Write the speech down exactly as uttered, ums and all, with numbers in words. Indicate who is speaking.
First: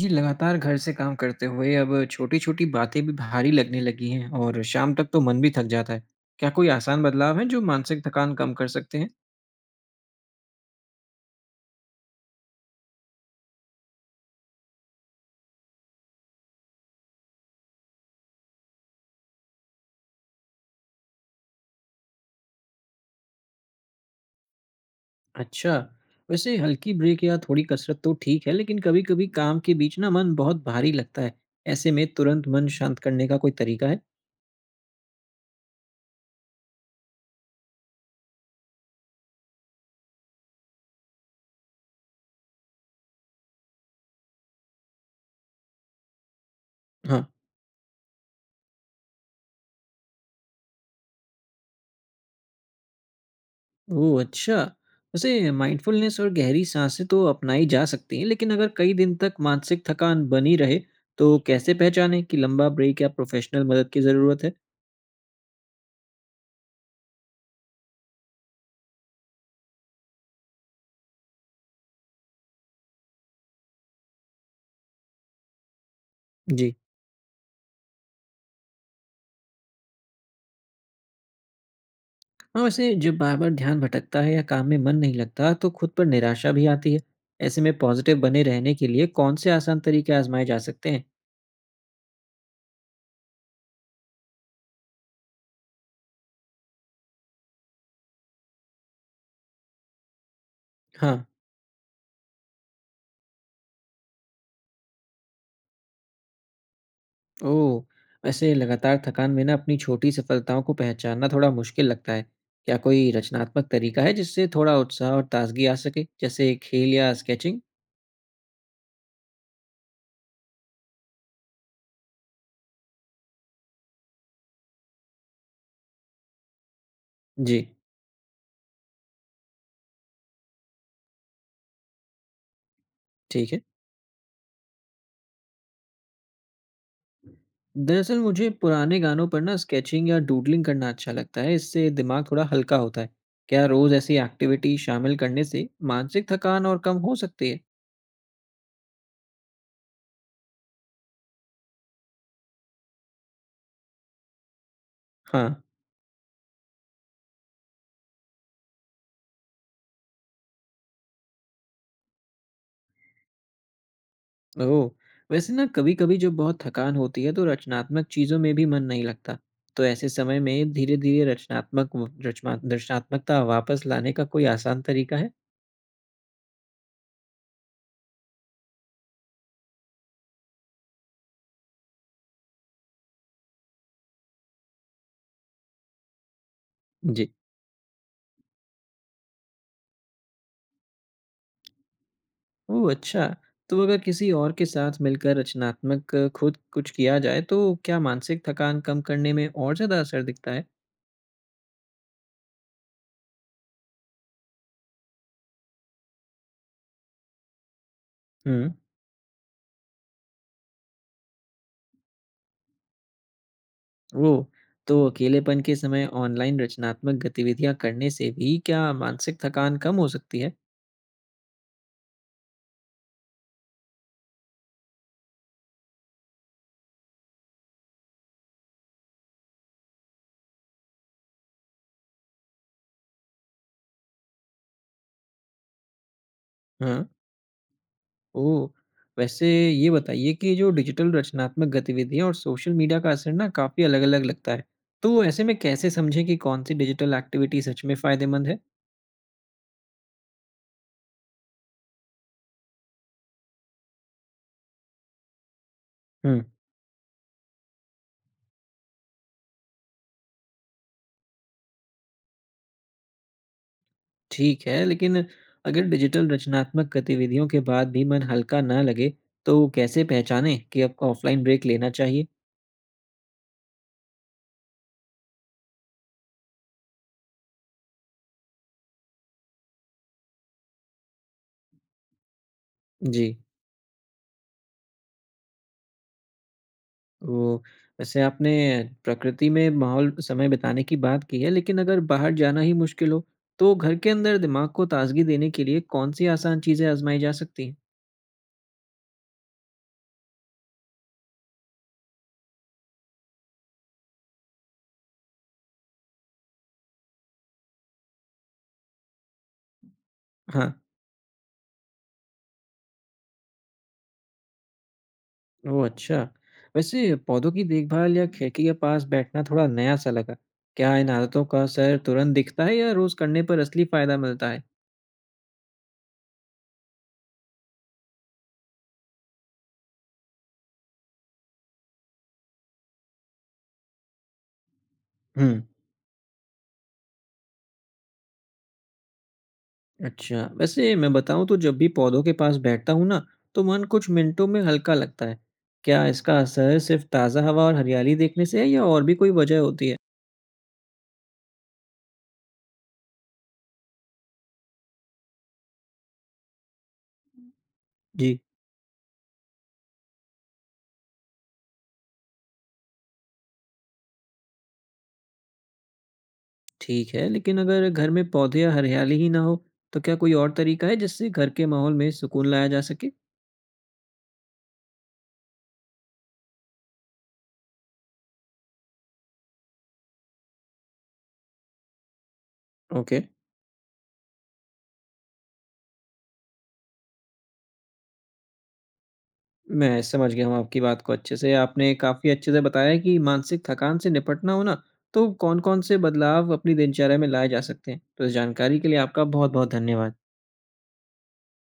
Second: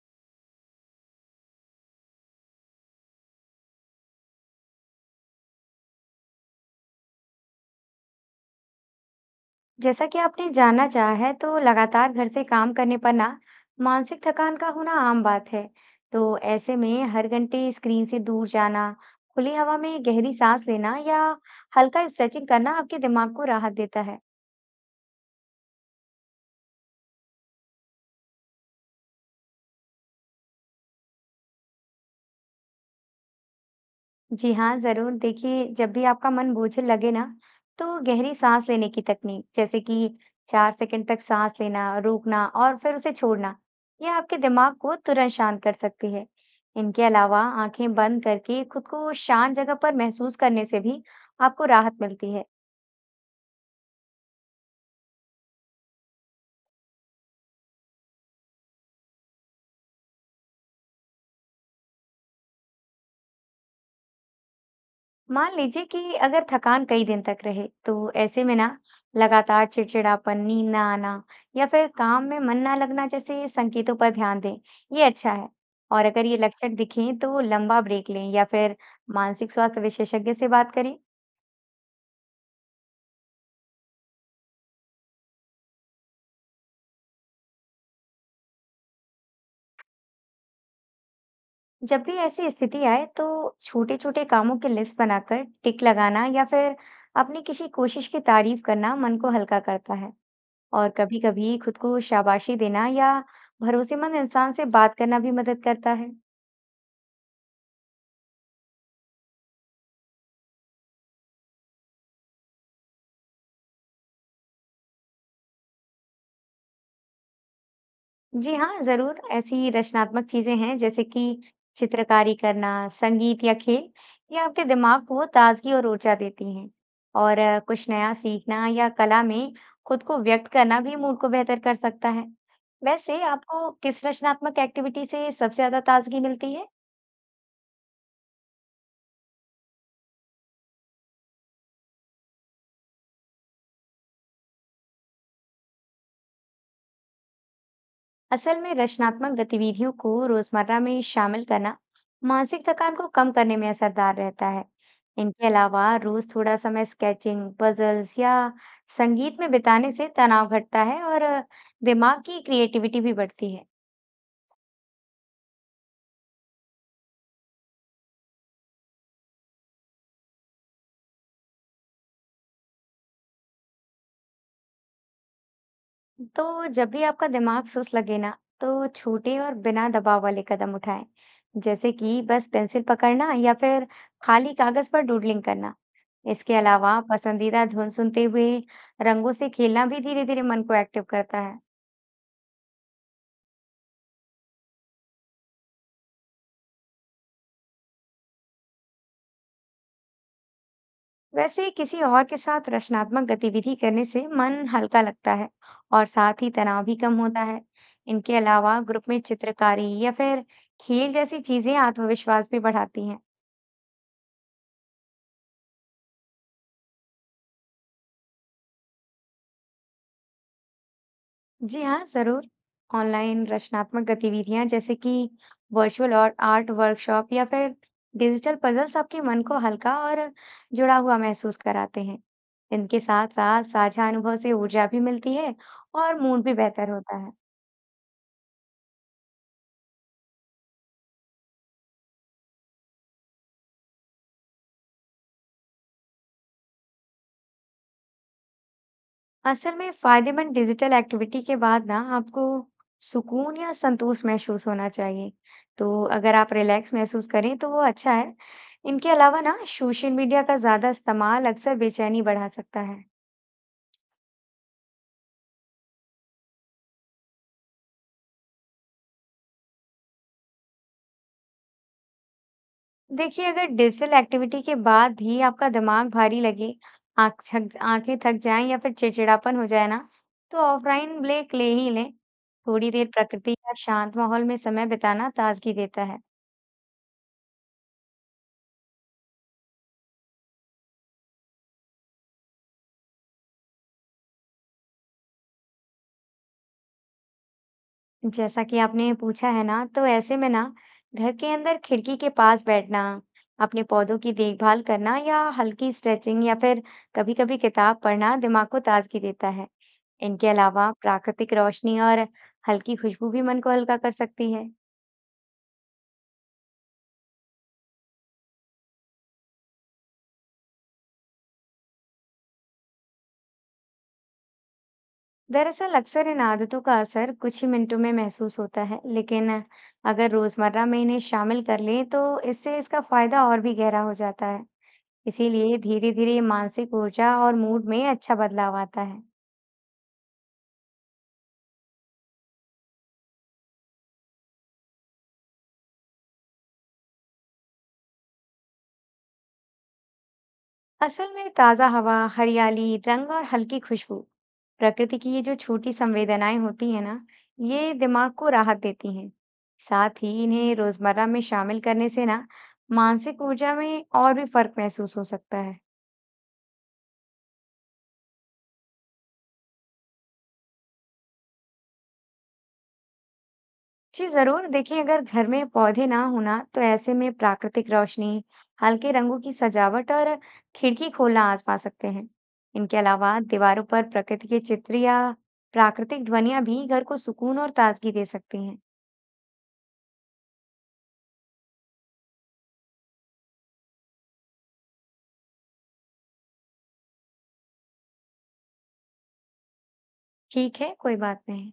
Speaker 1: जी, लगातार घर से काम करते हुए अब छोटी-छोटी बातें भी भारी लगने लगी हैं और शाम तक तो मन भी थक जाता है। क्या कोई आसान बदलाव हैं जो मानसिक थकान कम कर सकते हैं?
Speaker 2: जैसा कि आपने जानना चाहा है, तो लगातार घर से काम करने पर ना मानसिक थकान का होना आम बात है। तो ऐसे में हर घंटे स्क्रीन से दूर जाना, खुली हवा में गहरी सांस लेना या हल्का स्ट्रेचिंग करना आपके दिमाग को राहत देता है।
Speaker 1: अच्छा, वैसे हल्की ब्रेक या थोड़ी कसरत तो ठीक है, लेकिन कभी-कभी काम के बीच ना मन बहुत भारी लगता है। ऐसे में तुरंत मन शांत करने का कोई तरीका है?
Speaker 2: जी हाँ, ज़रूर। देखिए, जब भी आपका मन बोझिल लगे ना, तो गहरी साँस लेने की तकनीक, जैसे कि चार सेकंड तक साँस लेना, रोकना और फिर उसे छोड़ना, यह आपके दिमाग को तुरंत शांत कर सकती है। इनके
Speaker 1: हाँ।
Speaker 2: अलावा आँखें बंद करके खुद को शांत जगह पर महसूस करने से भी आपको राहत मिलती है।
Speaker 1: ओह अच्छा, वैसे माइंडफुलनेस और गहरी सांसें तो अपनाई जा सकती हैं, लेकिन अगर कई दिन तक मानसिक थकान बनी रहे तो कैसे पहचानें कि लंबा ब्रेक या प्रोफेशनल मदद की ज़रूरत है?
Speaker 2: मान लीजिए कि अगर थकान कई दिन तक रहे तो ऐसे में ना लगातार चिड़चिड़ापन, नींद ना आना या फिर काम में मन ना लगना जैसे संकेतों पर ध्यान दें। ये अच्छा है। और अगर ये लक्षण
Speaker 1: जी।
Speaker 2: दिखें तो लंबा ब्रेक लें या फिर मानसिक स्वास्थ्य विशेषज्ञ से बात करें।
Speaker 1: हाँ, वैसे जब बार-बार ध्यान भटकता है या काम में मन नहीं लगता, तो खुद पर निराशा भी आती है। ऐसे में पॉज़िटिव बने रहने के लिए कौन-से आसान तरीके आज़माए जा सकते हैं?
Speaker 2: जब भी ऐसी स्थिति आए तो छोटे छोटे कामों की लिस्ट बनाकर टिक लगाना या फिर अपनी किसी कोशिश की तारीफ करना मन को हल्का करता है। और
Speaker 1: हाँ।
Speaker 2: कभी-कभी खुद को शाबाशी देना या भरोसेमंद इंसान से बात करना भी मदद करता है।
Speaker 1: ओह! वैसे लगातार थकान में ना अपनी छोटी सफलताओं को पहचानना थोड़ा मुश्किल लगता है। क्या कोई रचनात्मक तरीका है जिससे थोड़ा उत्साह और ताज़गी आ सके, जैसे खेल या स्केचिंग?
Speaker 2: जी हाँ, जरूर ऐसी रचनात्मक चीजें हैं जैसे कि चित्रकारी करना, संगीत या खेल, ये आपके दिमाग को ताजगी और ऊर्जा देती हैं। और अ,
Speaker 1: जी,
Speaker 2: कुछ नया सीखना या कला में खुद को व्यक्त करना भी मूड को बेहतर कर सकता है। वैसे
Speaker 1: ठीक है।
Speaker 2: आपको किस रचनात्मक एक्टिविटी से सबसे ज्यादा ताजगी मिलती है?
Speaker 1: दरअसल मुझे पुराने गानों पर ना स्केचिंग या डूडलिंग करना अच्छा लगता है। इससे दिमाग थोड़ा हल्का होता है। क्या रोज ऐसी एक्टिविटी शामिल करने से मानसिक थकान और कम हो सकती है?
Speaker 2: असल में रचनात्मक गतिविधियों को रोजमर्रा में शामिल करना मानसिक थकान को कम करने में असरदार रहता है। इनके
Speaker 1: हाँ।
Speaker 2: अलावा रोज थोड़ा समय स्केचिंग, पजल्स या संगीत में बिताने से तनाव घटता है और अ, दिमाग की क्रिएटिविटी भी बढ़ती है।
Speaker 1: ओह, वैसे ना कभी कभी जब बहुत थकान होती है तो रचनात्मक चीजों में भी मन नहीं लगता। तो ऐसे समय में धीरे धीरे रचनात्मक रचना रचनात्मकता वापस लाने का कोई आसान तरीका है?
Speaker 2: तो जब भी आपका दिमाग सुस्त लगे ना, तो छोटे और बिना दबाव वाले कदम उठाएं, जैसे कि बस पेंसिल पकड़ना या फिर खाली कागज पर डूडलिंग करना। इसके अलावा
Speaker 1: जी।
Speaker 2: पसंदीदा धुन सुनते हुए रंगों से खेलना भी धीरे धीरे मन को एक्टिव करता है।
Speaker 1: ओह! अच्छा। तो अगर किसी और के साथ मिलकर रचनात्मक अ, खुद कुछ किया जाए, तो क्या मानसिक थकान कम करने में और ज़्यादा असर दिखता है?
Speaker 2: वैसे किसी और के साथ रचनात्मक गतिविधि करने से मन हल्का लगता है और साथ ही तनाव भी कम होता है। इनके
Speaker 1: हुँ।
Speaker 2: अलावा ग्रुप में चित्रकारी या फिर खेल जैसी चीजें आत्मविश्वास भी बढ़ाती हैं।
Speaker 1: ओह! तो अकेलेपन के समय ऑनलाइन रचनात्मक गतिविधियाँ करने से भी क्या मानसिक थकान कम हो सकती है?
Speaker 2: जी हाँ, ज़रूर। ऑनलाइन रचनात्मक गतिविधियाँ जैसे कि वर्चुअल और आर्ट वर्कशॉप या फिर डिजिटल पज़ल्स आपके मन को हल्का और जुड़ा हुआ महसूस कराते हैं। इनके साथ-साथ साझा अनुभव से ऊर्जा भी मिलती है और मूड भी बेहतर
Speaker 1: हाँ।
Speaker 2: होता है।
Speaker 1: ओह! वैसे ये बताइए कि जो डिजिटल रचनात्मक गतिविधियाँ और सोशल मीडिया का असर ना काफ़ी अलग-अलग लगता है। तो ऐसे में कैसे समझें कि कौन-सी डिजिटल एक्टिविटी सच में फ़ायदेमंद है?
Speaker 2: असल में फ़ायदेमंद डिजिटल एक्टिविटी के बाद ना आपको सुकून या संतोष महसूस होना चाहिए। तो अगर
Speaker 1: हुँ।
Speaker 2: आप रिलैक्स महसूस करें तो वो अच्छा है। इनके अलावा ना सोशल मीडिया का ज़्यादा इस्तेमाल अक्सर बेचैनी बढ़ा सकता है।
Speaker 1: ठीक है, लेकिन अगर डिजिटल रचनात्मक गतिविधियों के बाद भी मन हल्का ना लगे, तो कैसे पहचानें कि आपको ऑफ़लाइन ब्रेक लेना चाहिए?
Speaker 2: देखिए, अगर डिजिटल एक्टिविटी के बाद भी आपका दिमाग भारी लगे, आँख थक आँखें थक जाएं या फिर चिड़चिड़ापन हो जाए ना, तो ऑफलाइन ब्रेक ले ही लें। थोड़ी देर
Speaker 1: जी,
Speaker 2: प्रकृति या शांत माहौल में समय बिताना ताजगी देता है।
Speaker 1: वो वैसे आपने प्रकृति में माहौल समय बिताने की बात की है, लेकिन अगर बाहर जाना ही मुश्किल हो, तो घर के अंदर दिमाग को ताज़गी देने के लिए कौन-सी आसान चीज़ें आज़माई जा सकती हैं?
Speaker 2: जैसा कि आपने पूछा है ना, तो ऐसे में ना घर के अंदर खिड़की के पास बैठना, अपने पौधों की देखभाल करना या हल्की स्ट्रेचिंग या फिर कभी-कभी किताब पढ़ना दिमाग को ताजगी देता है। इनके
Speaker 1: हाँ।
Speaker 2: अलावा प्राकृतिक रोशनी और हल्की खुशबू भी मन को हल्का कर सकती है।
Speaker 1: ओह अच्छा। वैसे पौधों की देखभाल या खिड़की के पास बैठना थोड़ा नया-सा लगा। क्या इन आदतों का असर तुरंत दिखता है या रोज़ करने पर असली फ़ायदा मिलता है?
Speaker 2: दरअसल अक्सर इन आदतों का असर कुछ ही मिनटों में महसूस होता है, लेकिन अगर रोजमर्रा में इन्हें शामिल कर लें, तो इससे इसका फायदा और भी गहरा हो जाता है।
Speaker 1: हुँ।
Speaker 2: इसीलिए धीरे-धीरे मानसिक ऊर्जा और मूड में अच्छा बदलाव आता है।
Speaker 1: अच्छा, वैसे मैं बताऊं तो जब भी पौधों के पास बैठता हूँ ना, तो मन कुछ मिनटों में हल्का लगता है। क्या इसका असर सिर्फ ताज़ा हवा और हरियाली देखने से है या और भी कोई वजह होती है?
Speaker 2: असल में ताजा हवा, हरियाली, रंग और हल्की खुशबू, प्रकृति की ये जो छोटी संवेदनाएं होती है ना, ये दिमाग
Speaker 1: जी।
Speaker 2: को राहत देती हैं। साथ ही इन्हें रोजमर्रा में शामिल करने से ना मानसिक ऊर्जा में और भी फर्क महसूस हो सकता है।
Speaker 1: ठीक है, लेकिन अगर घर में पौधे या हरियाली ही ना हो तो क्या कोई और तरीका है जिससे घर के माहौल में सुकून लाया जा सके?
Speaker 2: जी जरूर देखिए, अगर घर में पौधे ना होना, तो ऐसे में प्राकृतिक रोशनी, हल्के रंगों की सजावट और खिड़की खोलना आजमा सकते हैं। इनके
Speaker 1: ओके।
Speaker 2: अलावा दीवारों पर प्रकृति के चित्र या प्राकृतिक ध्वनियां भी घर को सुकून और ताजगी दे सकती हैं।
Speaker 1: मैं समझ गया हूँ आपकी बात को। अच्छे से आपने काफ़ी अच्छे से बताया है कि मानसिक थकान से निपटना हो ना तो कौन-कौन से बदलाव अपनी दिनचर्या में लाए जा सकते हैं। तो इस जानकारी के लिए आपका बहुत-बहुत धन्यवाद।
Speaker 2: ठीक है, कोई बात नहीं।